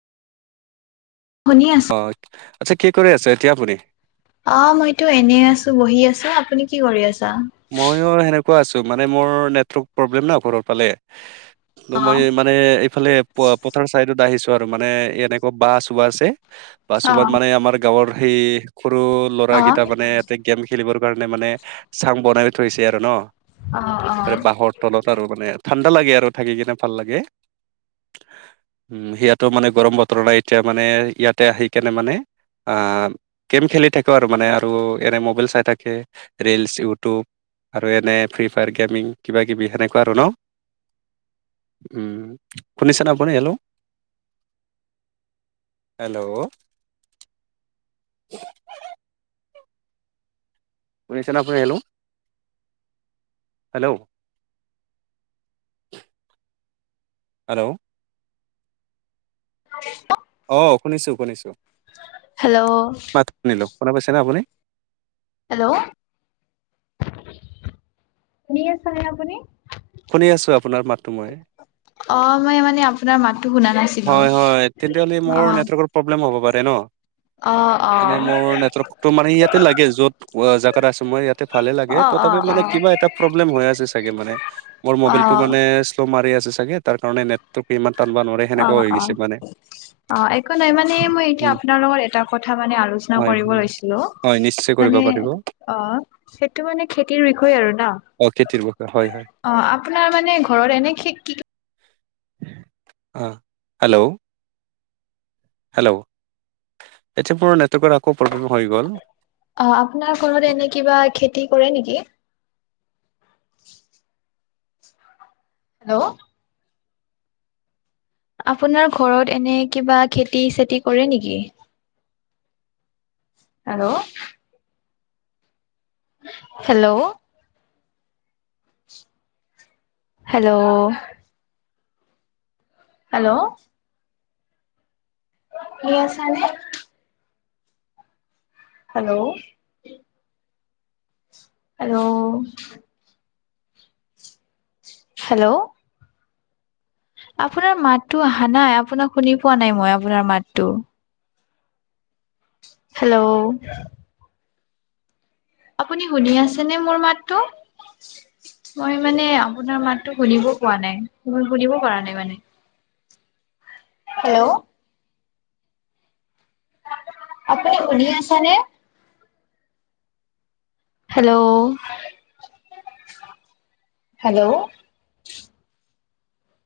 শুনি আছা? অ আচ্ছা কি কৰি আছে এতিয়া আপুনি। অ মইতো এনেই আছো বহি আছো আপুনি কি কৰি আছে। ময়ো সেনেকুৱা আছোঁ মানে মোৰ নেটৱৰ্ক প্ৰব্লেম ন ঘৰৰ ফালে- ত মই অ', মানে এইফালে পথাৰ চাইডত আহিছো আৰু মানে এনেকুৱা বা চবা আছে। বাছমান অ', মানে আমাৰ গাঁৱৰ সেই সৰু অ ল'ৰাৰাকেইটা মানে এতে গেম খেলিব কাৰণে মানে চাং বনাই থৈছে আৰু ন? অ তাৰে বাঁহৰ তলত আৰু মানে ঠাণ্ডা লাগে আৰু থাকি কিনে ভাল লাগে। উ সেইয়াতো মানে গৰম বতৰ নাই এতিয়া মানে ইয়াতে আহি কেনে মানে আ গেম খেলি থাকো আৰু মানে আৰু এনে মবাইল চাই থাকে, ৰিলচ ই ইউটিউব আৰু এনে ফ্ৰী ফায়াৰ গেমিং কিব কিবি সেনেকুৱা আৰু ন। উম শুনি চানা আপুনি হেল্লো? হেল্ল'। শুনিছানে আপুনি? হেল্ল। হেল্ল'। হেল্ল'। [unintelligible] অ শুনিছো শুনিছো হেল্ল' মাত শুনিলো। শুনা পাইছেনে আপুনি? হেল্ল' শুনি আছেনে আপুনি? শুনি আছো আপোনাৰ মাত- অ মই মানে আপোনাৰ মাত হয় হয় তেনেহ'লে মোৰ অ', নেটৱৰ্কৰ প্ৰব্লেম হ'ব পাৰে ন- অ', মানে অ', মোৰ নেটৱৰ্কটো মানে ইয়াতে লাগে য'ত জেগাত আছো মই ইয়াতে ভালে লাগে। অ', অ', ত'ত তথাপি মানে অ', কিবা এটা প্ৰব্লেম হৈ আছে চাগে মানে। মোৰ মবাইটো অ', মানে শ্ল' মাৰি আছে চাগে তাৰ কাৰণে নেটটো ইমান টানাবা নোৱাৰে। সেনেকা অ', হৈ অ'। গৈছে মানে। অ একো নাই মানে মই এতিয়া উম আপোনাৰ লগত এটা কথা মানে আলোচনা হয় কৰিব হয় লৈছিলো। মান হয় নিশ্চয় কৰিব মানে পাৰিব অ সেইটো মানে খেতিৰ বিষয়ে আৰু ন। অ খেতিৰ বিষয়ে হয় হয় অ আপোনাৰ মানে ঘৰত এনে কি অ হেল্ল'। হেল্ল' এতিয়া মোৰ নেটৱৰ্কৰ আকৌ প্ৰব্লেম হৈ গ'ল অ আপোনাৰ ঘৰত এনে কিবা খেতি কৰে নেকি? হেল্ল'। আপোনাৰ ঘৰত এনে কিবা খেতি চেতি কৰে নেকি? হেল্ল'। হেল্ল'। হেল্ল'। হেল্ল'। শুনি আছা নে? হেল্ল'। হেল্ল'। হেল্ল'। আপোনাৰ মাতটো আহা নাই, আপোনাক শুনি পোৱা নাই মই আপোনাৰ মাতটো। হেল্ল'। আপুনি শুনি আছেনে মোৰ মাতটো? মই মানে আপোনাৰ মাততো শুনিব পোৱা নাই। মই শুনিব পৰা নাই মানে। হেল্ল'। আপুনি শুনি আছে নে? হেল্ল'। হেল্ল'।